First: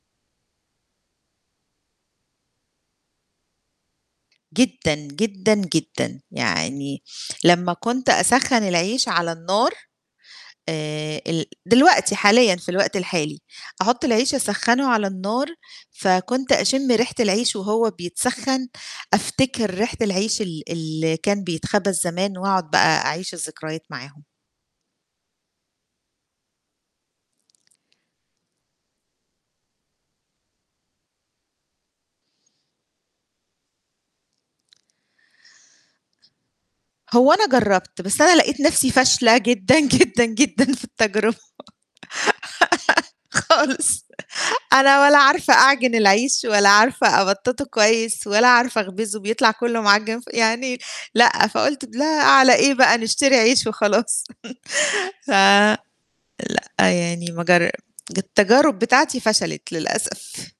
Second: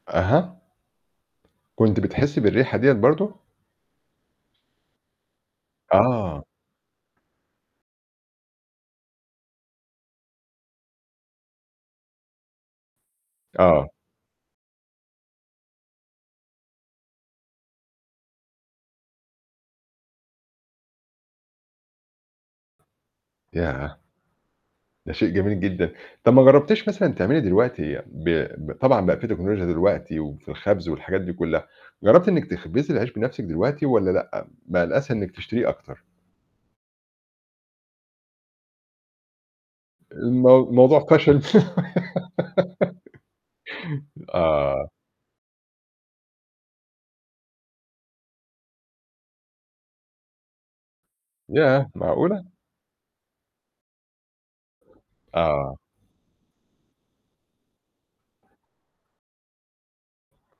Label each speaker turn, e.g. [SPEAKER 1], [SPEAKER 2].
[SPEAKER 1] أها. كنتِ بتحسّي بالريحة ديّة برضه؟
[SPEAKER 2] جدًا، جدًا، جدًا،
[SPEAKER 1] آه.
[SPEAKER 2] يعني لمّا كنت أسَخّن العيش على النار آآ ال دلوقتي حاليًا في الوقت الحالي،
[SPEAKER 1] آه.
[SPEAKER 2] أحُط العيش أسَخّنه على النار، فكنت أشِم ريحة العيش وهو بيتسخَّن، أفتكر ريحة العيش ال اللي كان بيتخبز زمان وأقعُد بقى أعيش الذكريات
[SPEAKER 1] ياه!
[SPEAKER 2] معاهم.
[SPEAKER 1] ده شيء جميل جدًا، طَب ما جرّبتيش مثلًا تعملي دلوقتي ب ب طبعًا بقى في تكنولوجيا دلوقتي وفي الخَبز والحاجات دي كُلّها، جرّبتِ إنِّك تخبزي العيش بنَفْسِك دلوقتي والّا لأ، بقى الأسهل إنِّك تشتريه أكتر؟
[SPEAKER 2] هو أنا جرّبت، بس أنا لقيت نَفْسي فاشلة جدًا، جدًا،
[SPEAKER 1] المو
[SPEAKER 2] جدًا في
[SPEAKER 1] الموضوع
[SPEAKER 2] التجربة
[SPEAKER 1] فشل.
[SPEAKER 2] خالص
[SPEAKER 1] آه.
[SPEAKER 2] أنا ولا عارفة أعجِن العيش ولا عارفة أبَطَّطه كويس ولا عارفة أخبِزه بيطلع كُلّه معَجِّن ف يعني لأ، فقُلت
[SPEAKER 1] ياه!
[SPEAKER 2] لا
[SPEAKER 1] معقولة؟
[SPEAKER 2] على إيه بقى نشتري عيش وخلاص. ف
[SPEAKER 1] آه.
[SPEAKER 2] لأ، يعني ما جر التجارب بتاعتي فشلت للأسف.